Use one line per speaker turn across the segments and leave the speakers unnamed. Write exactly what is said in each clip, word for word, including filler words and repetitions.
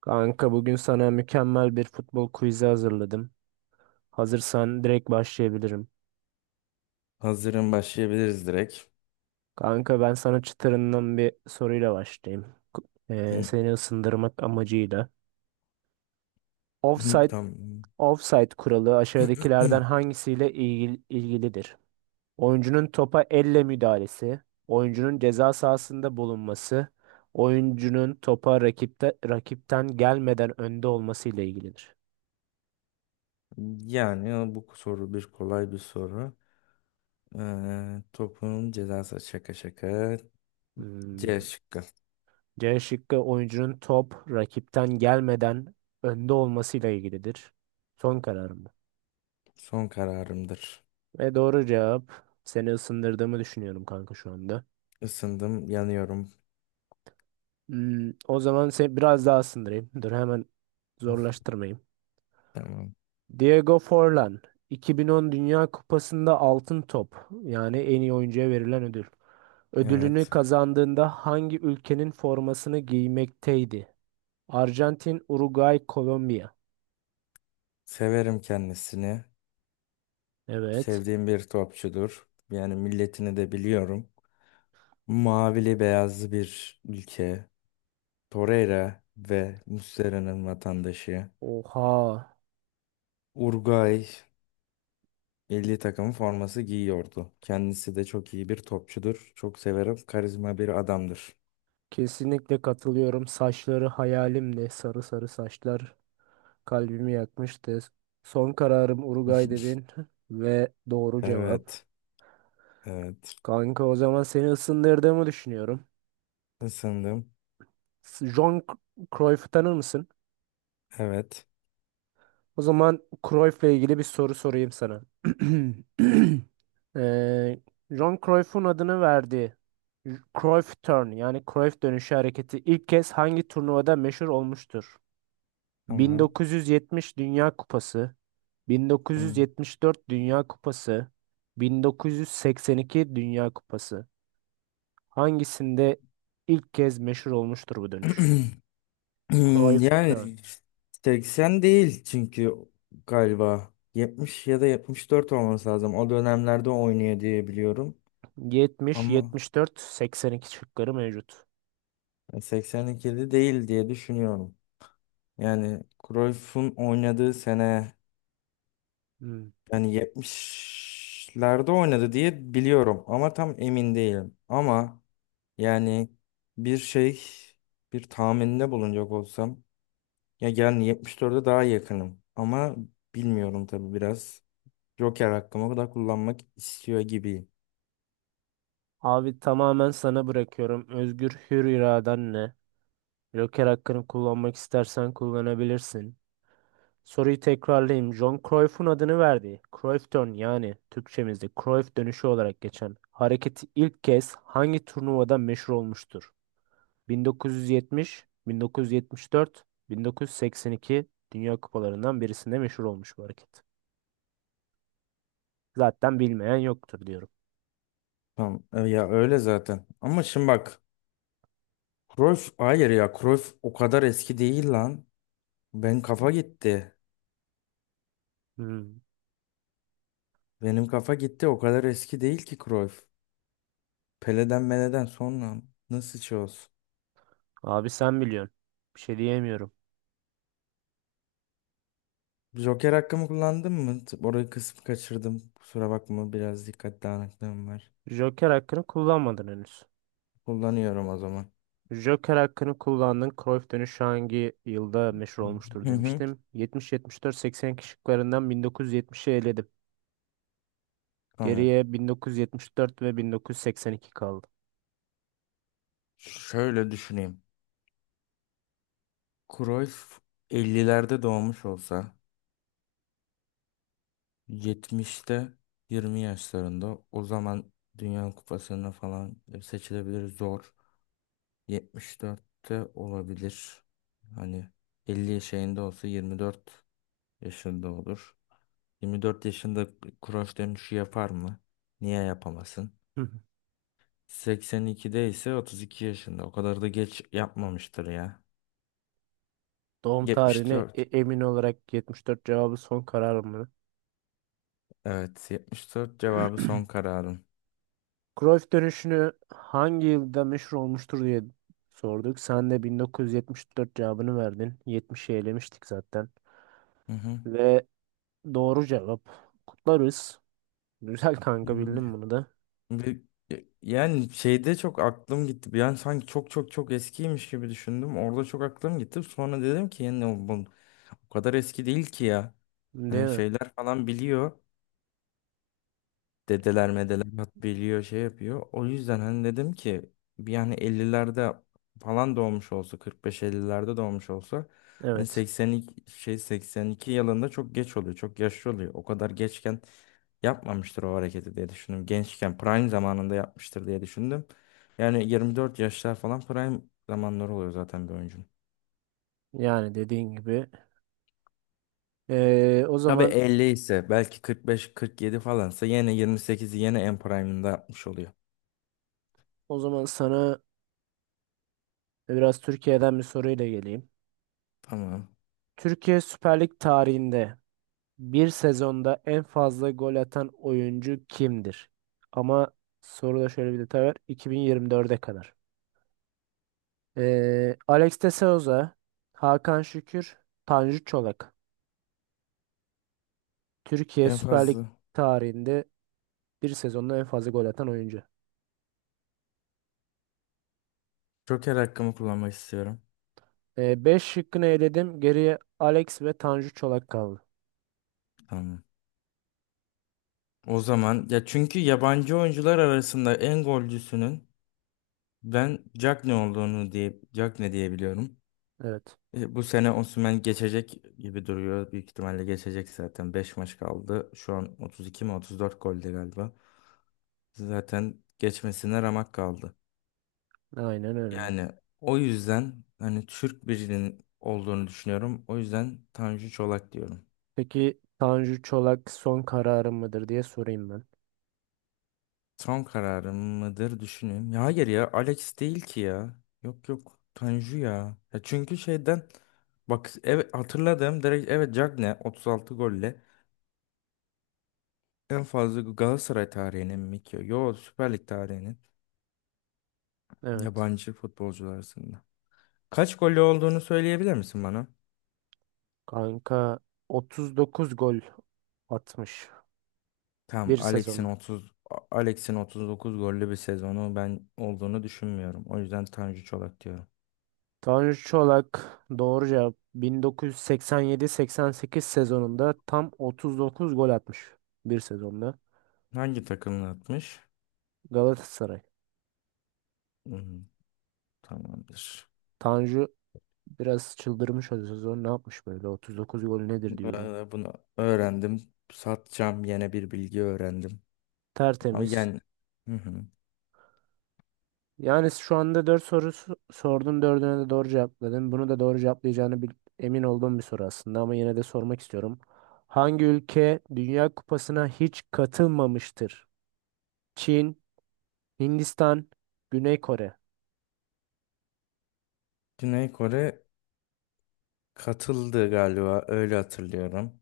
Kanka bugün sana mükemmel bir futbol quizi hazırladım. Hazırsan direkt başlayabilirim.
Hazırım başlayabiliriz direkt.
Kanka ben sana çıtırından bir soruyla başlayayım. Ku- Ee,
Hı,
seni ısındırmak amacıyla.
hı.
Offside,
Tam
offside kuralı aşağıdakilerden hangisiyle ilgil- ilgilidir? Oyuncunun topa elle müdahalesi, oyuncunun ceza sahasında bulunması, oyuncunun topa rakipte, rakipten gelmeden önde olması ile ilgilidir.
yani bu soru bir kolay bir soru. Ee, topun cezası şaka şaka. C
Hmm.
şıkkı.
C şıkkı oyuncunun top rakipten gelmeden önde olmasıyla ilgilidir. Son kararım bu.
Son kararımdır.
Ve doğru cevap. Seni ısındırdığımı düşünüyorum kanka şu anda.
Isındım, yanıyorum.
Hmm, o zaman seni biraz daha ısındırayım. Dur hemen zorlaştırmayayım.
Tamam.
Diego Forlan iki bin on Dünya Kupası'nda altın top yani en iyi oyuncuya verilen ödül. Ödülünü
Evet.
kazandığında hangi ülkenin formasını giymekteydi? Arjantin, Uruguay, Kolombiya.
Severim kendisini.
Evet.
Sevdiğim bir topçudur. Yani milletini de biliyorum. Mavili beyazlı bir ülke. Torreira ve Muslera'nın vatandaşı.
Oha.
Uruguay milli takımın forması giyiyordu. Kendisi de çok iyi bir topçudur. Çok severim. Karizma bir adamdır.
Kesinlikle katılıyorum. Saçları hayalimdi. Sarı sarı saçlar kalbimi yakmıştı. Son kararım Uruguay dedin ve doğru cevap.
Evet. Evet.
Kanka o zaman seni ısındırdığımı düşünüyorum.
Isındım.
S- John C- Cruyff'u tanır mısın?
Evet.
O zaman Cruyff'la ilgili bir soru sorayım sana. Ee, John Cruyff'un adını verdiği Cruyff Turn yani Cruyff dönüşü hareketi ilk kez hangi turnuvada meşhur olmuştur?
Tamam.
bin dokuz yüz yetmiş Dünya Kupası,
Tamam.
bin dokuz yüz yetmiş dört Dünya Kupası, bin dokuz yüz seksen iki Dünya Kupası. Hangisinde ilk kez meşhur olmuştur bu dönüş? Cruyff Turn.
Yani seksen değil, çünkü galiba yetmiş ya da yetmiş dört olması lazım. O dönemlerde oynuyor diye biliyorum.
yetmiş,
Ama
yetmiş dört, seksen iki şıkları mevcut.
seksen ikide değil diye düşünüyorum. Yani Cruyff'un oynadığı sene,
Hmm.
yani yetmişlerde oynadı diye biliyorum ama tam emin değilim. Ama yani bir şey, bir tahminde bulunacak olsam ya yani yetmiş dörde daha yakınım ama bilmiyorum tabii biraz. Joker hakkımı da kullanmak istiyor gibiyim.
Abi tamamen sana bırakıyorum. Özgür hür iraden ne? Joker hakkını kullanmak istersen kullanabilirsin. Soruyu tekrarlayayım. John Cruyff'un adını verdiği Cruyff Turn yani Türkçemizde Cruyff dönüşü olarak geçen hareketi ilk kez hangi turnuvada meşhur olmuştur? bin dokuz yüz yetmiş, bin dokuz yüz yetmiş dört, bin dokuz yüz seksen iki Dünya Kupalarından birisinde meşhur olmuş bu hareket. Zaten bilmeyen yoktur diyorum.
Tamam, e, ya öyle zaten. Ama şimdi bak, Cruyff, hayır ya, Cruyff o kadar eski değil lan. Ben kafa gitti.
Hmm.
Benim kafa gitti, o kadar eski değil ki Cruyff. Pele'den Mele'den sonra nasıl şey olsun?
Abi sen biliyorsun. Bir şey diyemiyorum.
Joker hakkımı kullandım mı? T- Orayı kısmı kaçırdım. Kusura bakma, biraz dikkat dağınıklığım var.
Joker hakkını kullanmadın henüz.
Kullanıyorum o zaman.
Joker hakkını kullandın. Cruyff dönüşü hangi yılda meşhur olmuştur
Hı hı.
demiştim. yetmiş yetmiş dört-seksen kişiklerinden bin dokuz yüz yetmişi eledim.
Tamam.
Geriye bin dokuz yüz yetmiş dört ve bin dokuz yüz seksen iki kaldı.
Şöyle düşüneyim. Cruyff ellilerde doğmuş olsa, yetmişte yirmi yaşlarında, o zaman Dünya Kupası'na falan seçilebilir zor. yetmiş dörtte olabilir. Hani elli şeyinde olsa yirmi dört yaşında olur. Yirmi dört yaşında cross dönüşü yapar mı? Niye yapamasın?
Hı hı.
seksen ikide ise otuz iki yaşında. O kadar da geç yapmamıştır ya.
Doğum
Yetmiş
tarihine e-
dört.
emin olarak yetmiş dört cevabı son kararım mı?
Evet, yetmiş dört cevabı son kararım.
Cruyff dönüşünü hangi yılda meşhur olmuştur diye sorduk. Sen de bin dokuz yüz yetmiş dört cevabını verdin. yetmişi elemiştik zaten.
Hı hı.
Ve doğru cevap. Kutlarız. Güzel kanka
Hmm.
bildin bunu da.
Bir- Yani şeyde çok aklım gitti. Yani sanki çok çok çok eskiymiş gibi düşündüm. Orada çok aklım gitti. Sonra dedim ki yani bu, bu o kadar eski değil ki ya.
Değil
Hani
mi?
şeyler falan biliyor. Dedeler medeler hat biliyor, şey yapıyor. O yüzden hani dedim ki bir, yani ellilerde falan doğmuş olsa, kırk beş ellilerde doğmuş olsa, hani
Evet.
seksen iki şey seksen iki yılında çok geç oluyor. Çok yaşlı oluyor. O kadar geçken yapmamıştır o hareketi diye düşündüm. Gençken prime zamanında yapmıştır diye düşündüm. Yani yirmi dört yaşlar falan prime zamanları oluyor zaten bir oyuncunun.
Yani dediğin gibi. Ee, o
Tabii
zaman
elli ise, belki kırk beş kırk yedi falansa yine yirmi sekizi yine en prime'ında yapmış oluyor.
o zaman sana biraz Türkiye'den bir soruyla geleyim.
Tamam.
Türkiye Süper Lig tarihinde bir sezonda en fazla gol atan oyuncu kimdir? Ama soruda şöyle bir detay var. iki bin yirmi dörde kadar. Ee, Alex de Souza, Hakan Şükür, Tanju Çolak. Türkiye
En
Süper Lig
fazla.
tarihinde bir sezonda en fazla gol atan oyuncu.
Joker hakkımı kullanmak istiyorum.
beş şıkkını eledim. Geriye Alex ve Tanju Çolak kaldı.
Tamam. O zaman ya çünkü yabancı oyuncular arasında en golcüsünün ben Jack ne olduğunu diye Jack ne diyebiliyorum.
Evet.
E, bu sene Osimhen geçecek gibi duruyor. Büyük ihtimalle geçecek zaten. Beş maç kaldı. Şu an otuz iki mi otuz dört golde galiba. Zaten geçmesine ramak kaldı.
Aynen öyle.
Yani o yüzden hani Türk birinin olduğunu düşünüyorum. O yüzden Tanju Çolak diyorum.
Peki Tanju Çolak son kararı mıdır diye sorayım ben.
Son kararım mıdır, düşüneyim. Ya hayır, ya Alex değil ki ya. Yok yok, Tanju ya. Ya çünkü şeyden, bak, evet, hatırladım direkt, evet, Cagne otuz altı golle en fazla Galatasaray tarihinin mi ki? Yo, Süper Lig tarihinin
Evet.
yabancı futbolcular arasında. Kaç golü olduğunu söyleyebilir misin bana?
Kanka otuz dokuz gol atmış
Tamam,
bir
Alex'in
sezonda.
otuz A- Alex'in otuz dokuz gollü bir sezonu ben olduğunu düşünmüyorum. O yüzden Tanju Çolak diyorum.
Tanju Çolak doğru cevap bin dokuz yüz seksen yedi-seksen sekiz sezonunda tam otuz dokuz gol atmış bir sezonda.
Hangi takımla atmış?
Galatasaray.
Hmm, tamamdır.
Tanju biraz çıldırmış o sezon. Ne yapmış böyle? otuz dokuz gol nedir diyorum.
Ee, Bunu öğrendim. Satacağım, yine bir bilgi öğrendim. Ama
Tertemiz.
yani hı hı.
Yani şu anda dört sorusu sordum. Dördüne de doğru cevapladın. Bunu da doğru cevaplayacağını bil- emin olduğum bir soru aslında ama yine de sormak istiyorum. Hangi ülke Dünya Kupası'na hiç katılmamıştır? Çin, Hindistan, Güney Kore.
Güney Kore katıldı galiba, öyle hatırlıyorum.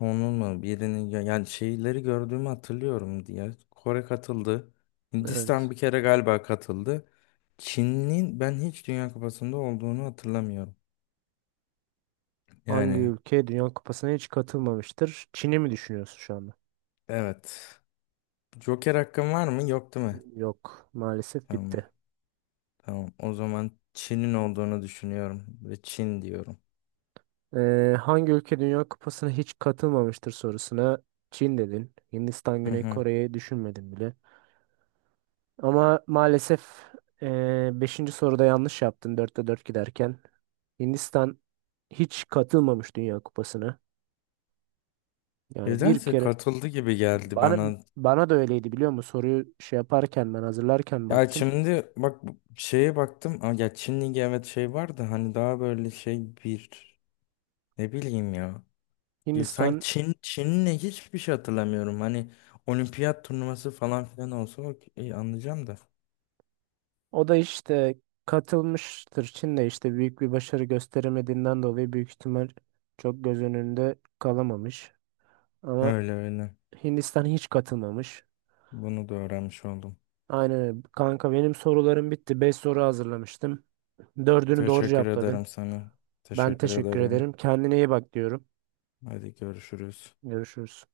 Onun mu birinin ya- yani şeyleri gördüğümü hatırlıyorum diye. Kore katıldı. Hindistan
Evet.
bir kere galiba katıldı. Çin'in ben hiç Dünya Kupası'nda olduğunu hatırlamıyorum.
Hangi
Yani
ülke Dünya Kupası'na hiç katılmamıştır? Çin'i mi düşünüyorsun şu anda?
evet. Joker hakkım var mı? Yok, değil mi?
Yok, maalesef
Tamam.
bitti.
Tamam. O zaman Çin'in olduğunu düşünüyorum ve Çin diyorum.
Ee, hangi ülke Dünya Kupası'na hiç katılmamıştır sorusuna Çin dedin. Hindistan,
Hı
Güney
hı.
Kore'yi düşünmedin bile. Ama maalesef eee beşinci soruda yanlış yaptın dörtte dört giderken. Hindistan hiç katılmamış Dünya Kupası'na. Yani bir
Nedense
kere
katıldı gibi geldi
bana
bana.
bana da öyleydi biliyor musun? Soruyu şey yaparken ben hazırlarken
Ya
baktım.
şimdi bak, bu şeye baktım. Aa, ya Çin Ligi, evet, şey vardı hani, daha böyle şey bir, ne bileyim ya. Ya sanki
Hindistan
Çin Çin'le hiçbir şey hatırlamıyorum. Hani olimpiyat turnuvası falan filan olsa okey, anlayacağım da.
o da işte katılmıştır. Çin de işte büyük bir başarı gösteremediğinden dolayı büyük ihtimal çok göz önünde kalamamış. Ama
Öyle öyle.
Hindistan hiç katılmamış.
Bunu da öğrenmiş oldum.
Aynen öyle. Kanka benim sorularım bitti. Beş soru hazırlamıştım. Dördünü doğru
Teşekkür ederim
cevapladın.
sana.
Ben
Teşekkür
teşekkür
ederim.
ederim. Kendine iyi bak diyorum.
Hadi görüşürüz.
Görüşürüz.